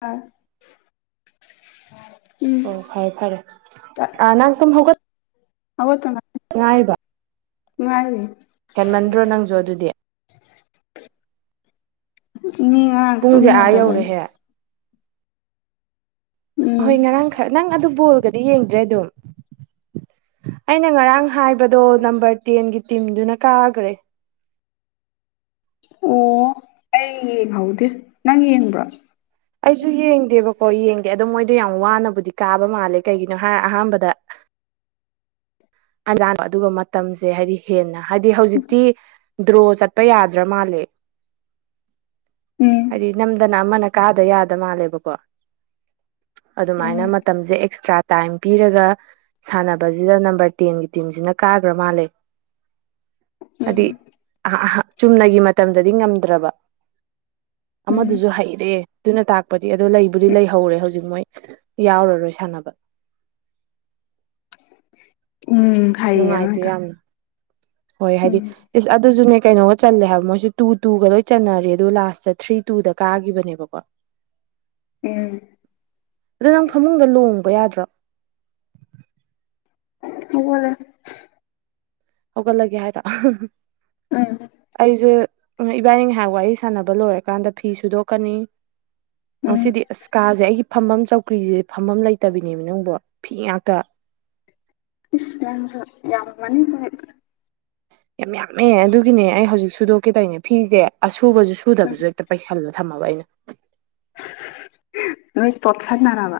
ꯑꯥ ꯑꯣ ꯐꯔꯦ ꯐꯔꯦ ꯑ ꯅꯪ ꯇꯨꯝ ꯍꯧꯒꯠ ꯍꯧꯒꯠꯇꯅ ꯔꯥꯏꯔꯤꯕ ꯉꯥꯏꯔꯤ ꯍꯦꯟꯃꯟꯗ꯭ꯔꯣ ꯅꯪꯖꯨ ꯑꯗꯨꯗꯤ ꯃꯤ ꯉꯔꯥꯡ ꯇꯨꯝ ꯄꯨꯡꯁꯦ ꯑꯥ ꯌꯥꯗꯕꯩꯅꯤ ꯌꯧꯔꯦꯍꯦ ꯎꯝ ꯑꯍꯣꯏ ꯉꯔꯥꯡ ꯈꯔ ꯅꯪ ꯑꯗꯨ ꯕꯣꯜꯒꯗꯤ ꯌꯦꯡꯗ꯭ꯔꯦ ꯑꯗꯨꯝ ꯑꯩꯅ ꯉꯔꯥꯡ ꯍꯥꯏꯕꯗꯣ ꯅꯝꯕꯔ ꯇꯦꯟꯒꯤ ꯇꯤꯝꯗꯨꯅ ꯀꯥꯒ꯭ꯔꯦ ꯑꯣ ꯑꯩ ꯌꯦꯡꯍꯧꯗꯦ ꯅꯪ ꯌꯦꯡꯕ꯭ꯔꯥ ꯑꯩꯁꯨ ꯌꯦꯡꯗꯦꯕꯀꯣ ꯌꯦꯡꯗꯦ ꯑꯗꯣ ꯃꯣꯏꯗꯣ ꯌꯥꯝ ꯋꯥꯅꯕꯨꯗꯤ ꯀꯥꯕ ꯃꯥꯜꯂꯦ ꯀꯩꯒꯤꯅꯣ ꯍꯥꯏꯔ ꯑꯍꯥꯟꯕꯗ ꯑꯂꯥꯟ ꯑꯗꯨꯒ ꯃꯇꯝꯁꯦ ꯍꯥꯏꯗꯤ ꯍꯦꯟꯅ ꯍꯥꯏꯗꯤ ꯍꯧꯖꯤꯛꯇꯤ ꯗ꯭ꯔꯣ ꯆꯠꯄ ꯌꯥꯗ꯭ꯔꯥ ꯃꯥꯜꯂꯦ ꯎꯝ ꯍꯥꯏꯗꯤ ꯅꯝꯗꯅ ꯑꯃꯅ ꯀꯥꯗ ꯌꯥꯗ ꯃꯥꯜꯂꯦꯕꯀꯣ ꯑꯗꯨꯃꯥꯏꯅ ꯎꯝ ꯃꯠ ꯇꯝꯁꯦ ꯑꯦꯛꯁꯇ꯭ꯔꯥ ꯇꯥꯏꯝ ꯄꯤꯔꯒ ꯁꯥꯟꯅꯕꯖꯤꯗ ꯅꯝꯕꯔ ꯇꯦꯟꯒꯤ ꯇꯤꯝꯖꯤꯅ ꯀꯥꯒ꯭ꯔ ꯃꯥꯜꯂꯦ ꯎꯝ ꯑꯗꯨꯏ ꯑꯍꯥ ꯍꯥ ꯆꯨꯝꯅꯒꯤ ꯃꯇꯝꯗꯗꯤ ꯉꯝꯗ꯭ꯔꯕ ꯎꯝ ꯑꯃꯗꯨꯖꯨ ꯍꯩꯔꯦ ꯗꯨꯅ ꯇꯥꯛꯄꯗꯤ ꯑꯗꯣ ꯂꯩꯕꯨꯗꯤ ꯂꯩꯍꯧꯔꯦ ꯍꯧꯖꯤꯛ ꯃꯣꯏ ꯌꯥꯎꯔꯔꯣꯏ ꯁꯥꯟꯅꯕ ꯎꯝ ꯍꯥꯏꯌꯦ ꯅꯨꯡꯉꯥꯏꯇꯦ ꯑꯃꯗꯣ ꯌꯥꯝꯅ ꯍꯣꯏ ꯍꯥꯏꯗꯤ ꯎꯝ ꯏꯁ ꯑꯗꯨꯖꯅꯦ ꯀꯩꯅꯣ ꯆꯜꯂꯦ ꯍꯥꯏꯕ ꯃꯣꯏꯖꯨ ꯇꯨ ꯇꯨꯒ ꯂꯣꯏ ꯆꯟꯅꯔꯦ ꯑꯗꯨ ꯂꯥꯁꯇ ꯊ꯭ꯔꯤ ꯇꯨꯗ ꯀꯥꯈꯤꯕꯅꯦꯕꯀꯣ INAUDIBLE ꯎꯪ ꯑꯗꯣ ꯅꯪ ꯐꯃꯨꯡꯗ ꯂꯣꯡꯕ ꯌꯥꯗ꯭ꯔꯣ ꯍꯧꯒꯠꯂꯦ ꯍꯧꯒꯠꯂꯒꯦ ꯍꯥꯏꯕ ꯎꯪ ꯑꯩꯖꯦ ꯏꯕꯥꯏꯅꯤ ꯉꯥꯏꯍꯥꯛ ꯋꯥꯔꯤ ꯁꯥꯟꯅꯕ ꯂꯣꯏꯔꯀꯥꯟꯗ ꯐꯤ ꯁꯨꯗꯣꯛꯀꯅꯤ ꯎꯝ ꯉꯁꯤꯗꯤ ꯑꯥꯁ ꯀꯥꯖꯦ ꯑꯩꯒꯤ ꯐꯝꯕꯝ ꯆꯧꯀ꯭ꯔꯤꯖꯦ ꯐꯝꯕꯝ ꯂꯩꯇꯕꯤꯅꯦꯕ ꯅꯪꯕꯣ ꯐꯤ ꯉꯥꯛꯇ ꯏꯁ ꯅꯪꯖꯨ ꯌꯥꯝꯃꯝꯃꯅꯤ ꯐꯅꯦꯛ ꯌꯥꯝ ꯌꯥꯝꯃꯦ ꯑꯗꯨꯒꯤꯅꯦ ꯑꯩ ꯍꯧꯖꯤꯛ ꯁꯨꯗꯣꯛꯀꯦ ꯇꯧꯏꯅꯦ ꯐꯤꯖꯦ ꯑꯁꯨꯨꯕꯖꯨ- ꯁꯨꯗꯕꯖꯨ ꯍꯦꯛꯇ ꯄꯩꯁꯜꯂꯦ ꯊꯝꯃꯕ ꯑꯩꯅ ꯂꯣꯏ ꯇꯣꯠꯁꯟꯅꯥꯔꯕ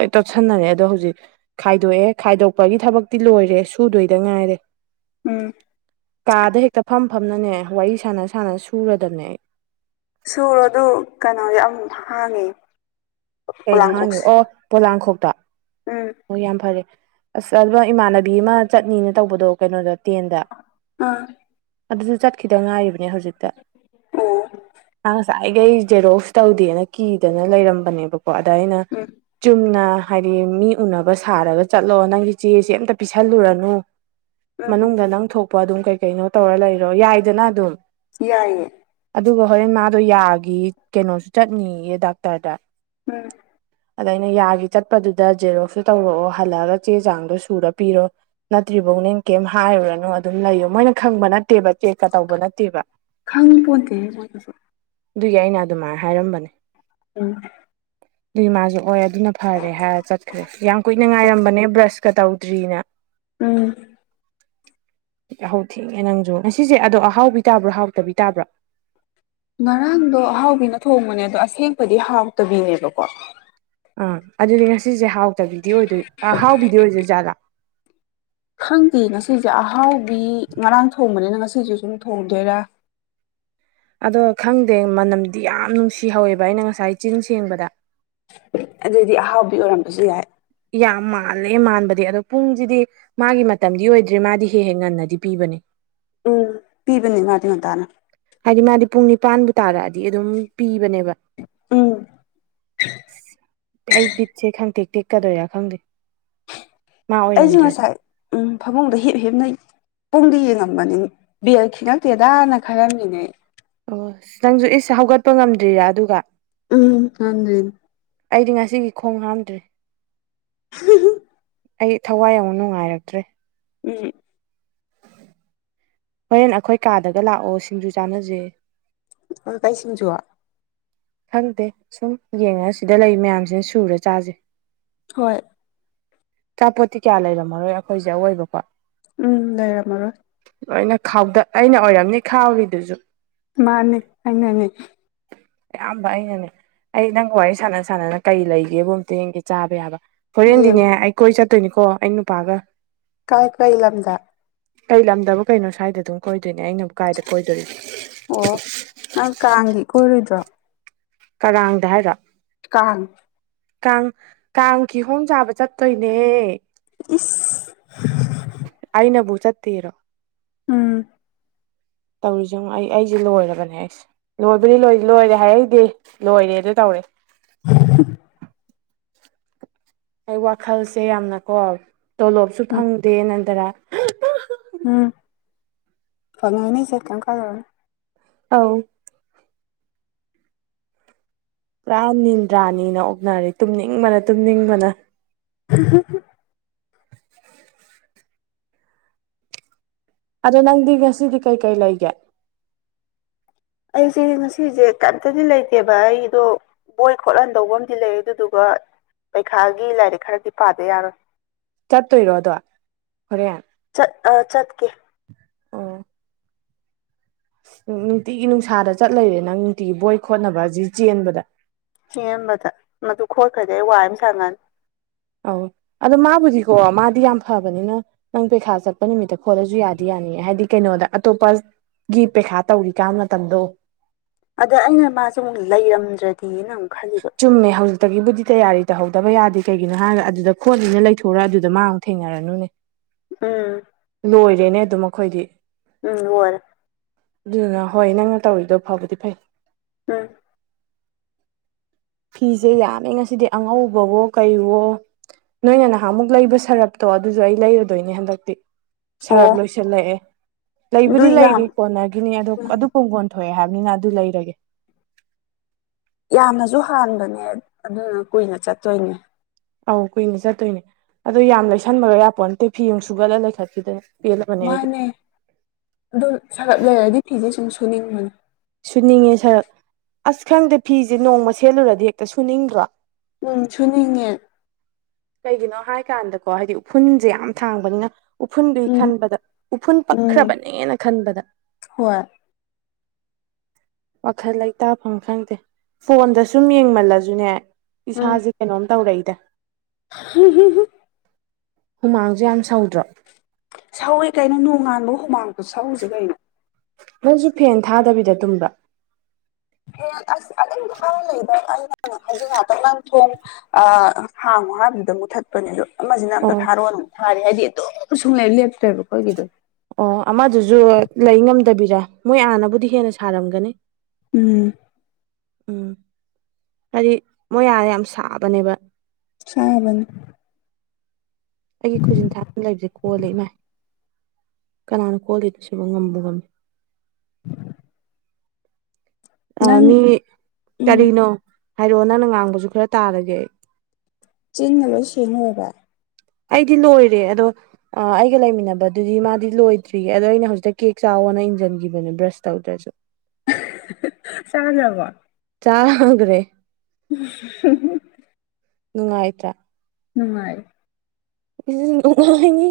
ꯂꯣꯏ ꯇꯣꯠꯁꯟꯅꯔꯦ ꯑꯗꯣ ꯍꯧꯖꯤꯛ ꯈꯥꯏꯗꯣꯛꯑꯦ ꯈꯥꯏꯗꯣꯛꯄꯒꯤ ꯊꯕꯛꯇꯤ ꯂꯣꯏꯔꯦ ꯁꯨꯗꯣꯏꯗ ꯉꯥꯏꯔꯦ ꯎꯪ ꯀꯥꯗ ꯍꯦꯛꯇ ꯐꯝ ꯐꯝꯅꯅꯦ ꯋꯥꯔꯤ ꯁꯥꯟꯅ ꯁꯥꯟꯅ ꯁꯨꯔꯗꯕꯅꯦ ꯑꯩ ꯁꯨꯔꯣ ꯑꯗꯨ ꯀꯩꯅꯣꯒꯤ ꯑꯃꯨꯛ ꯍꯥꯡꯉꯦ ꯀꯩꯅꯣ ꯍꯥꯡꯉꯦ ꯑꯣꯑꯣ ꯄꯣꯂꯥꯡꯈꯣꯛꯇꯣ ꯎꯝ ꯑꯣ ꯌꯥꯝ ꯐꯔꯦ ꯑꯥꯁ ꯑꯗꯨꯗ ꯏꯃꯥꯟꯅꯕꯤ ꯑꯃ ꯆꯠꯅꯤꯅ ꯇꯧꯕꯗꯣ ꯀꯩꯅꯣꯗ ꯇꯦꯟꯗ ꯑꯥ ꯑꯗꯨꯖꯨ ꯆꯠꯈꯤꯗ ꯉꯥꯏꯔꯤꯕꯅꯦ ꯍꯧꯖꯤꯛꯇ ꯑꯣꯑꯣ ꯃꯥ ꯉꯁꯥꯏꯈꯩ ꯖꯦꯔꯣꯛꯁ ꯇꯧꯗꯦꯅ ꯀꯤꯗꯅ ꯂꯩꯔꯝꯕꯅꯦꯕ ꯀꯣ ꯑꯗ ꯑꯩꯅ ꯎꯝ ꯆꯨꯝꯅ ꯍꯥꯏꯗꯤ ꯃꯤ ꯎꯟꯅꯕ ꯁꯥꯔꯒ ꯆꯠꯂꯣ ꯅꯪꯒꯤ ꯆꯦꯖꯦ ꯑꯝꯇ ꯄꯤꯁꯜꯂꯨꯔꯅꯨ ꯎꯝ ꯃꯅꯨꯡꯗ ꯅꯪ ꯊꯣꯛꯄ ꯑꯗꯨꯝ ꯀꯩ ꯀꯩꯅꯣ ꯇꯧꯔ ꯂꯩꯔꯣ ꯌꯥꯏꯗꯅ ꯑꯗꯨꯝ ꯌꯥꯏꯌꯦ ꯑꯗꯨꯒ ꯍꯣꯔꯦꯟ ꯃꯥꯗꯣ ꯌꯥꯒꯤ ꯀꯩꯅꯣꯖꯨ ꯆꯠꯅꯤꯑꯌꯦ ꯗꯥꯛꯇꯔꯗ ꯎꯪ ꯑꯗꯧꯗ ꯌꯥꯒꯤ ꯆꯠꯄꯗꯨꯗ ꯖꯦꯔꯣꯛꯁꯨ ꯇꯧꯔꯛꯑꯣ ꯍꯜꯂꯛꯑꯒ ꯆꯦ ꯆꯥꯡꯗꯣ ꯁꯨꯔ ꯄꯤꯔꯣ ꯅꯠꯇ꯭ꯔꯤꯕꯧ ꯍꯣꯔꯦꯟ ꯀꯩꯝ ꯍꯥꯏꯔꯨꯔꯅꯣ ꯑꯗꯨꯝ ꯂꯩꯌꯣ ꯃꯣꯏꯅ ꯈꯪꯕ ꯅꯠꯇꯦꯕ ꯆꯦꯛꯀ ꯇꯧꯕ ꯅꯠꯇꯦꯕ ꯈꯪꯄꯣꯟꯇꯦꯍꯦ ꯃꯣꯏꯒꯤꯁꯦ ꯑꯗꯨꯒꯤ ꯑꯩꯅ ꯑꯗꯨꯃꯥꯏꯅ ꯍꯥꯏꯔꯝꯕꯅꯦ ꯎꯪ ꯑꯗꯨꯏ ꯃꯥꯖꯨ ꯑꯣꯏ ꯑꯗꯨꯅ ꯐꯔꯦ ꯍꯥꯏꯔ ꯆꯠꯈ꯭ꯔꯦ ꯌꯥꯝ ꯀꯨꯏꯅ ꯉꯥꯏꯔꯝꯕꯅꯦ ꯕ꯭ꯔꯁꯀ ꯇꯧꯗ꯭ꯔꯤꯑꯅ ꯎꯪ ꯌꯥꯍꯧ ꯊꯦꯡꯉꯦ ꯅꯪꯖꯨ ꯉꯁꯤꯖꯦ ꯑꯗꯣ ꯑꯍꯥꯎꯕꯤ ꯇꯥꯕ꯭ꯔꯣ- ꯍꯥꯎꯇꯕꯤ ꯇꯥꯕ꯭ꯔꯣ ꯉꯔꯥꯡꯗꯣ ꯑꯍꯥꯎꯕꯤꯅ ꯊꯣꯡꯕꯅꯦ ꯑꯗꯣ ꯑꯁꯦꯡꯕꯗꯤ ꯍꯥꯎꯇꯕꯤꯅꯦꯕꯀꯣ ꯑꯥ ꯑꯗꯨꯗꯤ ꯉꯁꯤꯖꯦ ꯍꯥꯎꯇꯕꯤꯗꯤ ꯑꯣꯏꯗꯣꯏ ꯑꯍꯥꯎꯕꯤꯗꯤ ꯑꯣꯏꯗꯣꯏ ꯖꯥꯠꯂꯥ ꯈꯪꯗꯦ ꯉꯁꯤꯖꯦ ꯑꯍꯥꯎꯕꯤ ꯉꯔꯥꯡ ꯊꯣꯡꯕꯅꯤꯅ ꯉꯁꯤꯖꯨ ꯖꯨꯝ ꯊꯣꯡꯗꯣꯏꯔꯥ ꯑꯗꯣ ꯈꯪꯗꯦ ꯃꯅꯝꯗꯤ ꯌꯥꯝ ꯅꯨꯡꯁꯤꯍꯧꯋꯦꯕ ꯑꯩꯅ ꯉꯁꯥꯏ ꯆꯤꯟ ꯁꯦꯡꯕꯗ ꯑꯗꯨꯗꯤ ꯑꯍꯥꯎꯕꯤ ꯑꯣꯏꯔꯝꯕꯖꯨ ꯌꯥꯏ ꯌꯥꯝ ꯃꯥꯜꯂꯦ ꯃꯥꯟꯕꯗꯤ ꯑꯗꯣ ꯄꯨꯡꯖꯤꯗꯤ ꯃꯥꯒꯤ ꯃꯇꯝꯗꯤ ꯑꯣꯏꯗ꯭ꯔꯦ ꯃꯥꯗꯤ ꯍꯦꯛ ꯍꯦꯛ ꯉꯟꯅꯗꯤ ꯄꯤꯕꯅꯤ ꯎꯝ ꯄꯤꯕꯅꯤ ꯃꯥꯗꯤ ꯉꯟꯇꯥꯅ꯫ ꯍꯥꯏꯗꯤ ꯃꯥꯗꯤ ꯄꯨꯡ ꯅꯤꯄꯥꯟꯕꯨ ꯇꯥꯔꯛꯑꯗꯤ ꯑꯗꯨꯝ ꯄꯤꯕꯅꯦꯕ꯫ ꯎꯝ ꯑꯩ ꯕꯤꯠꯁꯦ ꯈꯪꯇꯦꯛ ꯇꯦꯛꯀꯗꯣꯏꯔ ꯈꯪꯗꯦ꯫ ꯃꯥ ꯑꯩꯁꯨ ꯑꯣꯏꯔꯝꯗ꯭ꯔꯗꯤ ꯉꯁꯥꯏ ꯎꯝ ꯐꯃꯨꯡꯗ ꯍꯤꯞ ꯍꯤꯞꯅ ꯄꯨꯡꯗꯤ ꯌꯦꯡꯉꯝꯕꯅꯤ ꯕꯦꯜ ꯈꯤꯉꯛꯇꯦꯗꯥꯅ ꯈꯥꯜꯂꯝꯃꯤꯅꯦ꯫ ꯑꯣ ꯅꯪꯁꯨ ꯏꯁ ꯍꯧꯒꯠꯄ ꯉꯝꯗ꯭ꯔꯤꯔꯥ ꯑꯗꯨꯒ? ꯎꯝ ꯉꯝꯗ꯭ꯔꯤꯅꯦ꯫ ꯑꯩꯗꯤ ꯉꯁꯤꯒꯤ ꯈꯣꯡ ꯍꯥꯝꯗ꯭ꯔꯤ꯫ [unintelligible] ꯑꯩ ꯊꯋꯥꯏ ꯑꯃꯨꯛ ꯅꯨꯡꯉꯥꯏꯔꯛꯇ꯭ꯔꯦ꯫ ꯎꯝ ꯍꯣꯔꯦꯟ ꯑꯈꯣꯏ ꯀꯥꯗꯒ ꯂꯥꯛꯑꯣ ꯁꯤꯡꯖꯨ ꯆꯥꯅꯖꯦ꯫ ꯀꯩ ꯁꯤꯡꯖꯨ? ꯈꯪꯇꯦ ꯁꯨꯝ ꯌꯦꯡꯉꯒ ꯁꯤꯗ ꯂꯩ ꯃꯌꯥꯝꯁꯤꯅ ꯁꯨꯔ ꯆꯥꯖꯦ꯫ ꯍꯣꯏ꯫ ꯑꯆꯥꯄꯣꯠꯇꯤ ꯀꯌꯥ ꯂꯩꯔꯝꯃꯔꯣꯏ ꯑꯈꯣꯏꯁꯦ, ꯑꯋꯣꯏꯕꯀꯣ? ꯎꯝ ꯂꯩꯏꯔꯝꯃꯔꯣꯏ꯫ ꯂꯣꯏꯅ ꯈꯥꯎꯗ ꯑꯩꯅ ꯑꯣꯏꯔꯝꯅꯤ ꯈꯥꯎꯔꯤꯗꯨꯁꯨ꯫ ꯃꯥꯅꯦ ꯑꯩꯅꯅꯤ꯫ ꯑꯌꯥꯝꯕ ꯑꯩꯅꯅꯤ꯫ ꯑꯩ ꯅꯪ ꯋꯥꯔꯤ ꯁꯥꯟꯅ ꯁꯥꯟꯅꯅ ꯀꯩ ꯂꯩꯒꯦꯕꯨ ꯑꯝꯇ ꯌꯦꯡꯒꯦ ꯆꯥꯕ ꯌꯥꯕ꯫ ꯍꯣꯔꯦꯟꯗꯤꯅꯦ ꯌꯦꯡꯉꯨ ꯑꯩ ꯀꯣꯏ ꯆꯠꯇꯣꯏꯅꯤꯀꯣ ꯑꯩ ꯅꯨꯄꯥꯒ꯫ ꯀꯥꯏ ꯀꯩ ꯂꯝꯗ? ꯀꯩ ꯂꯝꯗꯕꯨ ꯀꯩꯅꯣ ꯁ꯭ꯋꯥꯏꯗ ꯑꯗꯨꯝ ꯀꯣꯏꯗꯣꯏꯅꯦ ꯑꯩꯅꯕꯨ ꯀꯥꯏꯗ ꯀꯣꯏꯗꯣꯔꯤꯒꯦ꯫ ꯑꯣ ꯅꯪ ꯀꯥꯡꯗꯤ ꯀꯣꯏꯔꯣꯏꯗ꯭ꯔꯣ? ꯀꯥꯔꯥꯡꯗ ꯍꯥꯏꯔꯣ? ꯀꯥꯡ꯫ ꯀꯥꯡ ꯀꯥꯡ ꯀꯤꯍꯣꯡ ꯆꯥꯕ ꯆꯠꯇꯣꯏꯅꯦ꯫ ꯏꯁ꯫ ꯑꯩꯅꯕꯨ ꯆꯠꯇꯦꯔꯣ꯫ ꯎꯝ꯫ ꯇꯧꯔꯤꯁꯦ ꯌꯦꯡꯉꯣ ꯑꯩ ꯑꯩꯁꯦ ꯂꯣꯏꯔꯕꯅꯦ ꯑꯩꯁꯦ꯫ ꯂꯣꯏꯕꯨꯗꯤ ꯂꯣꯏ ꯂꯣꯏꯔꯦ ꯍꯥꯏꯍꯩꯗꯦ ꯂꯣꯏꯔꯦ ꯑꯗꯨ ꯇꯧꯔꯦ꯫ [unintelligible] ꯑꯩ ꯋꯥꯈꯜꯁꯦ ꯌꯥꯝꯅꯀꯣ ꯇꯣꯂꯣꯞꯁꯨ ꯎꯝ ꯐꯪꯗꯦ ꯅꯟꯗꯔꯥ ꯎꯝ ꯐꯪꯉꯅꯤꯁꯦ ꯀꯦꯝ ꯈꯟꯂꯨꯔꯅꯨ꯫ ꯑꯧ꯫ ꯄꯨꯔꯥ ꯅꯤꯟꯗ꯭ꯔꯥꯅꯤꯅ ꯑꯣꯛꯅꯔꯦ ꯇꯨꯝꯅꯤꯡꯕꯅ ꯇꯨꯝꯅꯤꯡꯕꯅ꯫ [unintelligible] ꯑꯗꯣ ꯅꯪꯗꯤ ꯉꯁꯤꯗꯤ ꯀꯩꯀꯩ ꯂꯩꯒꯦ? ꯑꯩꯁꯦ ꯉꯁꯤꯁꯦ ꯀꯝꯇꯗꯤ ꯂꯩꯇꯦꯕ ꯑꯩꯗꯣ, ꯕꯣꯏ ꯈꯣꯠꯍꯟꯗꯧꯕ ꯑꯃꯗꯤ ꯂꯩ ꯑꯗꯨꯗꯨꯒ, ꯄꯩꯈꯥꯒꯤ ꯂꯥꯏꯔꯤꯛ ꯈꯔꯗꯤ ꯄꯥꯗ ꯌꯥꯔꯣꯏ꯫ ꯆꯠꯇꯣꯏꯔꯣ ꯑꯗꯣ ꯍꯣꯔꯦꯟ? ꯆꯠ ꯑꯥ ꯆꯠꯀꯦ꯫ ꯑꯣ ꯎꯝ ꯅꯨꯡꯇꯤꯒꯤ ꯅꯨꯡꯁꯥꯗ ꯆꯠ ꯂꯩꯔꯦ ꯅꯪ ꯅꯨꯡꯇꯤꯒꯤ ꯕꯣꯏ ꯈꯣꯠꯅꯕ ꯁꯤꯒꯤ ꯆꯦꯟꯕꯗ ꯁꯦꯝꯕꯗ ꯃꯗꯨ ꯈꯣꯠꯈ꯭ꯔꯗꯤ ꯑꯩ ꯋꯥꯏ ꯑꯝ ꯁꯪꯉꯅꯤ ꯑꯧ ꯑꯗꯣ ꯃꯥꯕꯨꯗꯤꯀꯣ ꯃꯥꯗꯤ ꯌꯥꯝ ꯐꯕꯅꯤꯅ ꯅꯪ ꯄꯩꯈꯥ ꯆꯠꯄ ꯅꯨꯃꯤꯠꯇ ꯈꯣꯠꯂꯁꯨ ꯌꯥꯗꯤ ꯌꯥꯅꯤꯌꯦ ꯍꯥꯏꯗꯤ ꯀꯩꯅꯣꯗ ꯑꯇꯣꯞꯄꯁ ꯒꯤ ꯄꯩꯈꯥ ꯇꯧꯔꯤꯀꯟ ꯃꯇꯝꯗꯣ ꯑꯗꯣ ꯑꯩꯅ ꯃꯥꯁꯤꯃꯨꯛ ꯂꯩꯔꯝꯗ꯭ꯔꯗꯤꯅ ꯑꯃꯨꯛ ꯈꯜꯂꯤꯕ ꯆꯨꯝꯃꯦ ꯍꯧꯖꯤꯛꯇꯒꯤꯕꯨꯗꯤ ꯇꯌꯥꯔꯤ ꯇꯧꯍꯧꯗꯕ ꯌꯥꯗꯦ ꯀꯩꯒꯤꯅꯣ ꯍꯥꯏꯔꯒ ꯑꯗꯨꯗ ꯈꯣꯠꯂꯤꯅ ꯂꯩꯊꯣꯔꯥ ꯑꯗꯨꯗ ꯃꯥ ꯊꯦꯡꯅꯔꯅꯨꯅꯦ [inaudible] ꯎꯝ ꯂꯣꯏꯔꯦꯅꯦ ꯑꯗꯨꯝ ꯑꯈꯣꯏꯗꯤ ꯎꯝ ꯂꯣꯏꯔꯦ ꯗꯨꯗꯨꯅ ꯍꯣꯏ ꯅꯪꯅ ꯇꯧꯔꯤꯗꯣ ꯐꯥꯕꯨꯗꯤ ꯐꯩ ꯎꯝ ꯐꯤꯁꯦ ꯌꯥꯝꯃꯦ ꯉꯁꯤꯗꯤ ꯑꯉꯧꯕꯋꯣ ꯀꯩꯋꯣ ꯅꯣꯏꯅ ꯅꯍꯥꯟꯃꯨꯛ ꯂꯩꯕ ꯁꯥꯔꯞꯇꯣ ꯑꯗꯨꯁꯨ ꯑꯩ ꯂꯩꯔꯨꯗꯣꯏꯅꯦ ꯍꯟꯗꯛꯇꯤ ꯁꯥꯔꯞ ꯑꯣ ꯂꯣꯏꯁꯤꯜꯂꯛꯑꯦ ꯑꯗꯨ ꯂꯩꯕꯨꯗꯤ ꯌꯥꯝ ꯂꯩꯔꯤ ꯀꯣꯟꯅꯒꯤꯅꯤ ꯑꯗꯣ ꯎꯝ ꯑꯗꯨꯛ ꯀꫭꯡꯒꯣꯟ ꯊꯣꯛꯑꯦ ꯍꯥꯏꯕꯅꯤꯅ ꯑꯗꯨ ꯂꯩꯔꯒꯦ ꯌꯥꯝꯅꯁꯨ ꯍꯥꯟꯕꯅꯦ ꯑꯗꯨꯗꯨꯅ ꯀꯨꯏꯅ ꯆꯠꯇꯣꯏꯅꯦ ꯑꯧ ꯀꯨꯏꯅ ꯆꯠꯇꯣꯏꯅꯦ ꯑꯗꯣ ꯌꯥꯝ ꯂꯩꯁꯟꯕꯒ ꯌꯥꯄꯣꯟꯇꯦ ꯐꯤ ꯃꯨꯛ ꯁꯨꯒꯠꯂ ꯂꯩꯈꯠꯈꯤꯗꯅ ꯄꯦꯜꯂꯕꯅꯦ ꯑꯩꯗꯤ ꯃꯥꯅꯦ ꯑꯗꯣ ꯁꯥꯔꯞ ꯂꯩꯔꯗꯤ ꯐꯤꯁꯦ ꯁꯨꯝ ꯁꯨꯅꯤꯡꯕꯅꯦ ꯁꯨꯅꯤꯡꯉꯦ ꯁꯥꯔꯞ ꯑꯁ ꯈꯪꯗꯦ ꯐꯤꯁꯦ ꯅꯣꯡꯃ ꯁꯦꯠꯂꯨꯔꯗꯤ ꯍꯦꯛꯇ ꯁꯨꯅꯤꯡꯗ꯭ꯔꯣ ꯎꯝ ꯁꯨꯅꯤꯡꯉꯦ ꯀꯩꯒꯤꯅꯣ ꯍꯥꯏꯀꯥꯟꯗꯀꯣ ꯍꯥꯏꯗꯤ ꯎꯐꯨꯟꯁꯦ ꯌꯥꯝ ꯊꯥꯡꯕꯅꯤꯅ ꯎꯐꯨꯟꯗꯨꯏ ꯎꯝ ꯈꯟꯕꯗ ꯎꯐꯨꯟ ꯎꯝ ꯄꯛꯈ꯭ꯔꯕꯅꯦꯅ ꯈꯟꯕꯗ ꯍꯣꯏ ꯋꯥꯈꯜ ꯂꯩꯇꯥꯐꯝ ꯈꯪꯗꯦ ꯐꯣꯟꯗ ꯁꯨꯝ ꯌꯦꯡꯃꯜꯂꯁꯨꯅꯦ ꯏꯁꯥꯁꯦ ꯀꯩꯅꯣꯝ ꯇꯧꯔ ꯏꯗ ꯍ ꯍꯨ ꯍꯨ ꯍꯨꯃꯥꯡꯁꯨ ꯌꯥꯝ ꯁꯧꯗ꯭ꯔꯣ ꯁꯧꯋꯦ ꯀꯩꯅꯣ ꯅꯣꯡꯉꯥꯟꯕ ꯍꯨꯃꯥꯡ ꯈꯨꯁꯧꯁꯦ ꯀꯩꯅꯣ ꯅꯪꯁꯨ ꯐꯦꯟ ꯊꯥꯗꯕꯤꯗ ꯇꯨꯝꯕ꯭ꯔꯥ ꯑꯁ ꯑꯗꯨ ꯊꯥ ꯂꯩꯗ ꯑꯩꯅ ꯍꯧꯖꯤꯡ ꯉꯍꯥꯛꯇꯪ ꯅꯪ ꯊꯣꯡ ꯑ ꯍꯥꯡꯉꫭ ꯍꯥꯏꯕꯗꯨꯗ ꯃꯨꯠꯊꯠ ꯄꯅꯦꯗꫭ ꯑꯗꯣ ꯑꯃꯁꯤꯅ ꯑꯣ ꯑꯝꯇ ꯊꯥꯔꯣꯑꯣ ꯊꯥꯔꯦ ꯍꯥꯏꯗꯤ ꯑꯗꯨꯝ ꯁꯨꯡꯂꯩ ꯂꯦꯞꯇ꯭ꯔꯦꯕ ꯑꯩꯈꯣꯏꯒꯤꯗꯣ ꯑꯣ ꯑꯃꯗꯨꯁꯨ ꯂꯩ ꯉꯝꯗꯕꯤꯔ ꯃꯣꯏ ꯑꯥꯅꯕꯨꯗꯤ ꯍꯦꯟꯅ ꯁꯥꯔꯝꯒꯅꯤ ꯎꯝ ꯎꯝ ꯍꯥꯏꯗꯤ ꯃꯣꯏ ꯑꯥ ꯌꯥꯝ ꯁꯥꯕꯅꯦꯕ ꯁꯥꯕꯅꯤ ꯑꯩꯒꯤ ꯈꯨꯖꯤꯟ ꯊꯥꯡ ꯑꯝ ꯂꯩꯕꯁꯦ ꯀꯣꯜꯂꯦ ꯃꯥꯏ ꯀꯅꯥꯅ ꯀꯣꯜꯂꯤꯅꯣ ꯁꯤꯕꯨ ꯉꯝꯕꯨ ꯉꯝꯃꯤ ꯑꯥ ꯅꯪ ꯃꯤ ꯎꯝ ꯀꯔꯤꯅꯣ ꯍꯥꯏꯔꯛꯑꯣ ꯅꯪꯅ ꯉꯥꯡꯕꯁꯨ ꯈꯔ ꯇꯥꯔꯒꯦ ꯑꯩ ꯆꯤꯟꯅ ꯂꯣꯏ ꯁꯦꯡ ꯂꫭꯏꯔꯕ ꯑꯩꯗꯤ ꯂꯣꯏꯔꯦ ꯑꯗꯣ ꯑ ꯑꯩꯒ ꯂꯩꯃꯤꯟꯅꯕꯗꯨꯗꯤ ꯃꯥꯗꯤ ꯂꯣꯏꯗ꯭ꯔꯤꯌꯦ ꯑꯗꯣ ꯑꯩꯅ ꯍꯧꯖꯤꯛꯇ ꯀꯦꯛ ꯆꯥꯎꯑꯣꯅ ꯏꯟꯖꯟꯒꯤꯕꯅꯦ ꯕ꯭ꯔꯁ ꯇꯧꯗ꯭ꯔꯖꯨ [inaudible] [unintelligible] ꯆꯥꯗ꯭ꯔꯕꯣ ꯆꯥꯒ꯭ꯔꯦ [unintelligible] ꯅꯨꯡꯉꯥꯏꯇ꯭ꯔꯥ ꯅꯨꯡꯉꯥꯏ ꯎꯝ ꯅꯨꯡꯉꯥꯏꯅꯤ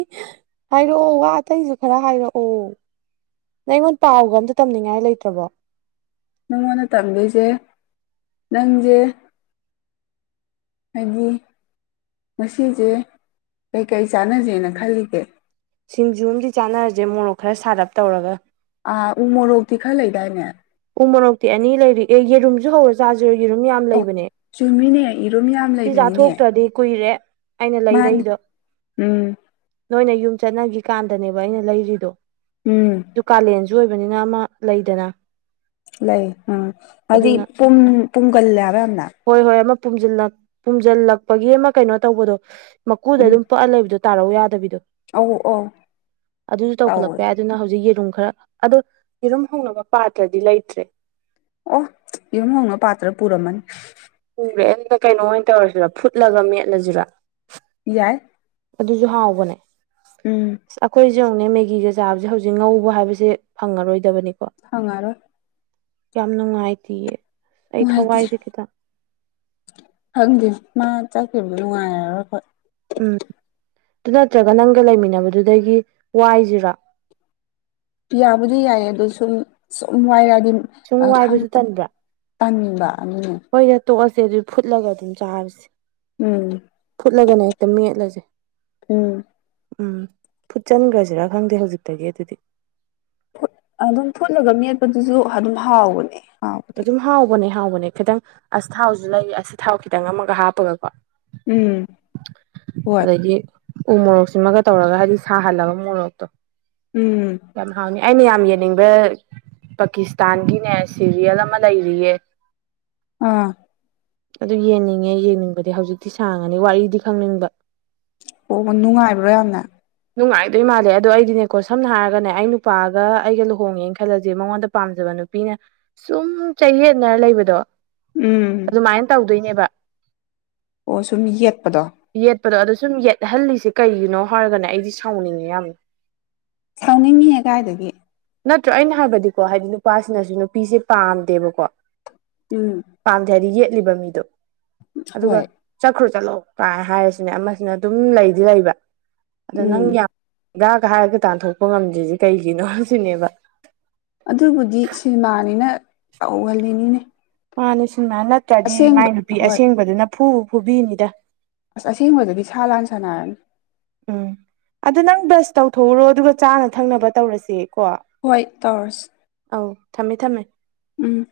ꯍꯥꯏꯔꯛꯑꯣ ꯋꯥ ꯑꯇꯩꯁꯨ ꯈꯔ ꯍꯥꯏꯔꯛꯑꯣ ꯅꯪ ꯑꯩꯉꯣꯟ ꯄꯥꯎꯒ ꯑꯝꯇ ꯇꯝꯅꯤꯡꯉꯥꯏ ꯂꯩꯇ꯭ꯔꯕꯣ ꯅꯪꯉꯣꯟꯗ ꯇꯝꯗꯣꯏꯁꯦ ꯅꯪꯖꯦ ꯍꯥꯏꯗꯤ ꯉꯁꯤꯁꯦ ꯀꯩꯀꯩ ꯆꯥꯟꯅꯁꯦꯅ ꯈꯜꯂꯤꯒꯦ ꯁꯤꯡꯖꯨ ꯑꯝꯗꯤ ꯆꯥꯅꯔꯖꯦ ꯃꯣꯔꯣꯛ ꯈ꯭ꯔ ꯁꯥꯔꯞ ꯇꯧꯔꯒ ꯑꯥ ꯎ ꯃꯣꯔꯣꯛꯇꯤ ꯈꯔ ꯂꯩꯗꯥꯏꯅꯦ ꯎ ꯃꯣꯔꯣꯛꯇꯤ ꯑꯅꯤ ꯂꯩꯔꯤꯒꯩ ꯌꯦꯔꯨꯝꯁꯨ ꯍꯧꯔ ꯆꯥꯖꯤꯔ‌ꯣ ꯌ‌ꯦꯔꯨꯝ ꯌꯥꯝ ꯑꯣ ꯂꯩꯕꯅꯦ ꯆꯨꯝꯃꯤꯅꯦ ꯏꯔꯨꯝ ꯌꯥꯝ ꯁꯤ ꯂꯩꯕꯅꯤꯅꯦ ꯆꯥꯊꯣꯛꯇ꯭ꯔꯗꯤ ꯀꯨꯏꯔꯦ ꯑꯩꯅ ꯃꯥꯅꯤ ꯂꯩꯔꯛꯏꯗꯣ ꯎꯝ ꯅꯣꯏꯅ ꯌꯨꯝ ꯆꯠꯅꯒꯤ ꯀꯥꯟꯗꯅꯦꯕ ꯑꯩꯅ ꯂꯩꯔꯤꯗꯣ ꯎꯝ ꯑꯗꯨ ꯀꯥꯂꯦꯟꯁꯨ ꯑꯣꯏꯕꯅꯤꯅ ꯑꯃ ꯂꯩꯗꯅ ꯂꯩ ꯑ ꯍꯥꯏꯗꯤ ꯑꯗꯨꯅ ꯄꯨꯝ ꯄꯨꯝꯒꯜꯂꯦꯕ ꯌꯥꯝꯅ ꯍꯣꯏ ꯍꯣꯏ ꯑꯃ ꯄꯨꯝꯖꯜꯂꯛ ꯄꯨꯖꯜꯂꯛꯄꯒꯤ ꯑꯃ ꯀꯩꯅꯣ ꯇꯧꯕꯗꯣ ꯃꯀꯨꯗ ꯎꯝ ꯑꯗꯨꯝ ꯄꯛꯑ ꯂꯩꯕꯗꯣ ꯇꯥꯔꯛꯎ ꯌꯥꯗꯕꯤꯗꯣ ꯑꯧ ꯑꯧ ꯑꯗꯨꯁꯨ ꯇꯧꯋꯦ ꯇꯧꯈꯠꯂꯛꯄ ꯌꯥꯏ ꯑꯗꯨꯅ ꯍꯧꯖꯤꯛ ꯌꯦꯔꯨꯝ ꯈ꯭ꯔ ꯑꯗꯣ ꯌꯦꯔꯨꯝ ꯍꯧꯅꯕ ꯄꯥꯇ꯭ꯔꯗꯤ ꯂꯩꯇ꯭ꯔꯦ ꯑꯣ ꯌꯦꯔꯨꯝ ꯍꯧꯅ ꯄꯥꯠꯇ꯭ꯔ ꯄꯨꯔꯝꯃꯅꯤ ꯄꯨꯒ꯭ꯔꯦ ꯑꯗꯨꯗꯤ ꯀꯩꯅꯣ ꯑꯣꯏꯅ ꯇꯧꯔꯁꯤꯔ‌ꯣ ꯐꯨꯠꯂꯒ ꯃꯦꯠꯂꯁꯤꯔ‌ꯣ ꯌꯥꯏ ꯑꯗꯨꯁꯨ ꯍꯥꯎꯕꯅꯦ ꯎꯝ ꯑꯩꯈꯣꯏ ꯁꯤ ꯅꯦꯡꯉꯨꯅꯦ ꯃꯦꯒꯤꯒ ꯆꯥꯕꯁꯦ ꯍꯧꯖꯤꯛ ꯉꯧꯕ ꯍꯥꯏꯕꯁꯦ ꯐꯪꯉꯔꯣꯏꯗꯕꯅꯤꯀꯣ ꯐꯪꯉꯔꯣꯏ ꯌꯥꯝ ꯅꯨꯡꯉꯥꯏꯇꯤꯌꯦ ꯑꯩ ꯅꯨꯡꯉꯥꯏꯇꯦ ꯊꯋꯥꯏꯁꯦ ꯈꯤꯇꯪ ꯈꯪꯗꯦ ꯃꯥ ꯆꯠꯈꯤꯕꯗꯨ ꯅꯨꯡꯉꯥꯏꯔꯔꯣꯏ ꯑꯩꯈꫭꯏ ꯎꯝ ꯑꯗꯨ ꯅꯠꯇ꯭ꯔꯒ ꯅꯪꯒ ꯂꯩꯃꯤꯟꯅꯕꯗꯨꯗꯒꯤ ꯋꯥꯏꯖꯤꯔ‌ꯣ ꯌꯥꯕꯨꯗꯤ ꯌꯥꯏꯌꯦ ꯑꯗꯨ ꯁꯨꯝ ꯁꯨꯝ ꯋꯥꯏꯔꯛꯑꯗꯤ ꯁꯨꯝ ꯑ ꯋꯥꯏꯕꯁꯨ ꯈꯪꯇ ꯇꯟꯕ꯭ꯔꯥ ꯇꯟꯅꯤꯡꯕ ꯑꯗꯨꯅꯦ ꯍꯣꯏꯗ ꯇꯣꯛꯑꯁꯦ ꯑꯗꯨ ꯐꯨꯠꯂꯒ ꯑꯗꯨꯝ ꯆꯥꯔꯁꯦ ꯎꯝ ꯐꯨꯠꯂꯒꯅ ꯍꯦꯛꯇ ꯃ‌ꯦꯠꯂꯁꯦ ꯎꯝ ꯎꯝ ꯐꯨꯠ ꯆꯟꯈ꯭ꯔꯁꯤꯔꯥ ꯈꯪꯗꯦ ꯍꯧꯖꯤꯛꯇꯒꯤ ꯑꯗꯨꯗꯤ ꯐꯨꯠ ꯑꯗꯨꯝ ꯐꯨꯠꯂꯒ ꯃꯦꯠꯄꯗꯨꯁꯨ ꯑꯗꯨꯝ ꯍꯥꯎꯕꯅꯦ ꯍꯥꯎ ꯑꯗꯨꯝ ꯍꯥꯎꯕꯅꯦ ꯍꯥꯎꯕꯅꯦ ꯈꯤꯇꯪ ꯑꯁꯊꯥꯎꯁꯨ ꯂꯩꯌꯦ ꯑꯁꯊꯥꯎ ꯈꯤꯇꯪ ꯑꯃꯒ ꯍꯥꯞꯄꯒꯀꯣ ꯎꯝ ꯍꯣꯏ ꯑꯗꯩꯗꯤ ꯎ ꯃꯣꯔꯣꯛꯁꯤꯃꯒ ꯇꯧꯔꯒ ꯍꯥꯏꯗꯤ ꯁꯥꯍꯜꯂꯒ ꯃꯣꯔꯣꯛꯇꯣ ꯎꯝ ꯌꯥꯝ ꯍꯥꯎꯅꯤ ꯑꯩꯅ ꯌꯥꯝ ꯌꯦꯡꯅꯤꯡꯕ ꯄꯥꯀꯤꯁꯇꯥꯟꯒꯤꯅꯦ ꯁꯦꯔꯤꯌꯦꯜ ꯑꯃ ꯂꯩꯔꯤꯌꯦ ꯑ ꯑꯗꯨ ꯌꯦꯡꯅꯤꯡꯉꯦ ꯌꯦꯡꯅꯤꯡꯕꯗꯤ ꯍꯧꯖꯤꯛꯇꯤ ꯁꯥꯡꯉꯅꯤ ꯋꯥꯔꯤꯗꯤ ꯈꯪꯅꯤꯡꯕ ꯑꯣ ꯅꯨꯡꯉꯥꯏꯕ꯭ꯔꯣ ꯌꯥꯝꯅ ꯅꯨꯡꯉꯥꯏꯗꯣꯏ ꯃꯥꯜꯂꯦ ꯑꯗꯣ ꯑꯩꯗꯤꯅꯦꯀꯣ ꯁꯝꯅ ꯍꯥꯏꯔꯒꯅꯦ ꯑꯩ ꯅꯨꯄꯥꯒ ꯑꯩꯒ ꯂꯨꯍꯣꯡꯉꯦꯅ ꯈꯜꯂꯁꯦ ꯃꯉꯣꯟꯗ ꯄꯥꯝꯖꯕ ꯅꯨꯄꯤ ꯅꯨꯄꯤꯅ ꯁꯨꯝ ꯆꯌꯦꯠꯅ ꯂꯩꯕꯗꯣ ꯎꯝ ꯑꯗꯨꯃꯥꯏꯅ ꯇꯧꯗꯣꯏꯅꯦꯕ ꯑꯣ ꯁꯨꯝ ꯌꯦꯠꯄꯗꯣ ꯌꯦꯠꯄꯗꯣ ꯑꯗꯣ ꯁꯨꯝ ꯌꯦꯠꯍꯜꯂꯤꯁ ꯀꯩꯒꯤꯅꯣ ꯍꯥꯏꯔꯒꯅ ꯑꯩꯗꯤ ꯁꯥꯎꯅꯤꯡꯉꯤ ꯌꯥꯝꯅ ꯁꯥꯎꯅꯤꯡꯍꯦ ꯀꯥꯏꯗꯒꯤ ꯅꯠꯇ꯭ꯔꯣ ꯑꯩꯅ ꯍꯥꯏꯕꯗꯤꯀꯣ ꯍꯥꯏꯗꯤ ꯅꯨꯄꯥꯁꯤꯅꯁꯨ ꯅꯨꯄꯤꯁꯦ ꯄꯥꯝꯗꯦꯕꯀꯣ ꯎꯝ ꯄꯥꯝꯗꯦ ꯍꯥꯏꯗꯤ ꯌꯦꯠꯂꯤꯕ ꯃꯤꯗꯣ ꯑꯗꯨꯒ ꯍꯣꯏ ꯆꯠꯈ꯭ꯔꯨ ꯆꯠꯂꯣ ꯀꯥꯏ ꯍꯥꯏꯔꯤꯁꯤꯅꯦ ꯑꯃꯁꯤꯅ ꯑꯗꯨꯝ ꯂꯩꯗꯤ ꯂꯩꯕ ꯑꯗ ꯅꯪ ꯎꯝ ꯌꯥꯝ ꯕꯔꯥꯒ ꯍꯥꯏꯔꯒ ꯇꯥꯟꯊꯣꯛꯄ ꯉꯝꯗ꯭ꯔꯤꯁꯤ ꯀꯩꯒꯤꯅꯣ ꯍꯧꯖꯤꯅꯦꯕ ꯑꯗꯨꯕꯨꯗꯤ ꯁꯤꯅꯦꯃꯥꯅꯤꯅ ꯇꯧꯍꯜꯂꯤꯅꯤꯅꯦ ꯃꯥꯅꯦ ꯁꯤꯟꯃꯥꯏ ꯅꯠꯇ꯭ꯔꯗꯤ ꯃꯥꯏ ꯑꯁꯦꯡꯕ ꯅꯨꯄꯤ ꯍꯣꯏ ꯑꯁꯦꯡꯕꯗꯨꯅ ꯐꯨꯕꯨ ꯐꯨꯕꯤꯅꯤꯗ ꯑꯁ ꯑꯁꯦꯡꯕꯗꯗꯤ ꯁꯥ ꯂꯥꯟ ꯁꯥꯟꯅꯔꯅꯤ ꯎꯝ ꯑꯗꯨ ꯅꯪ ꯕꯔꯁ ꯇꯧꯊꯣꯛꯎꯔꯣ ꯑꯗꯨꯒ ꯆꯥꯅ ꯊꯛꯅꯕ ꯇꯧꯔꯁꯦꯀꯣ ꯍꯣꯏ ꯇꯧꯔꯁ ꯑꯧ ꯊꯝꯃꯦ ꯊꯝꯃꯦ ꯎꯝ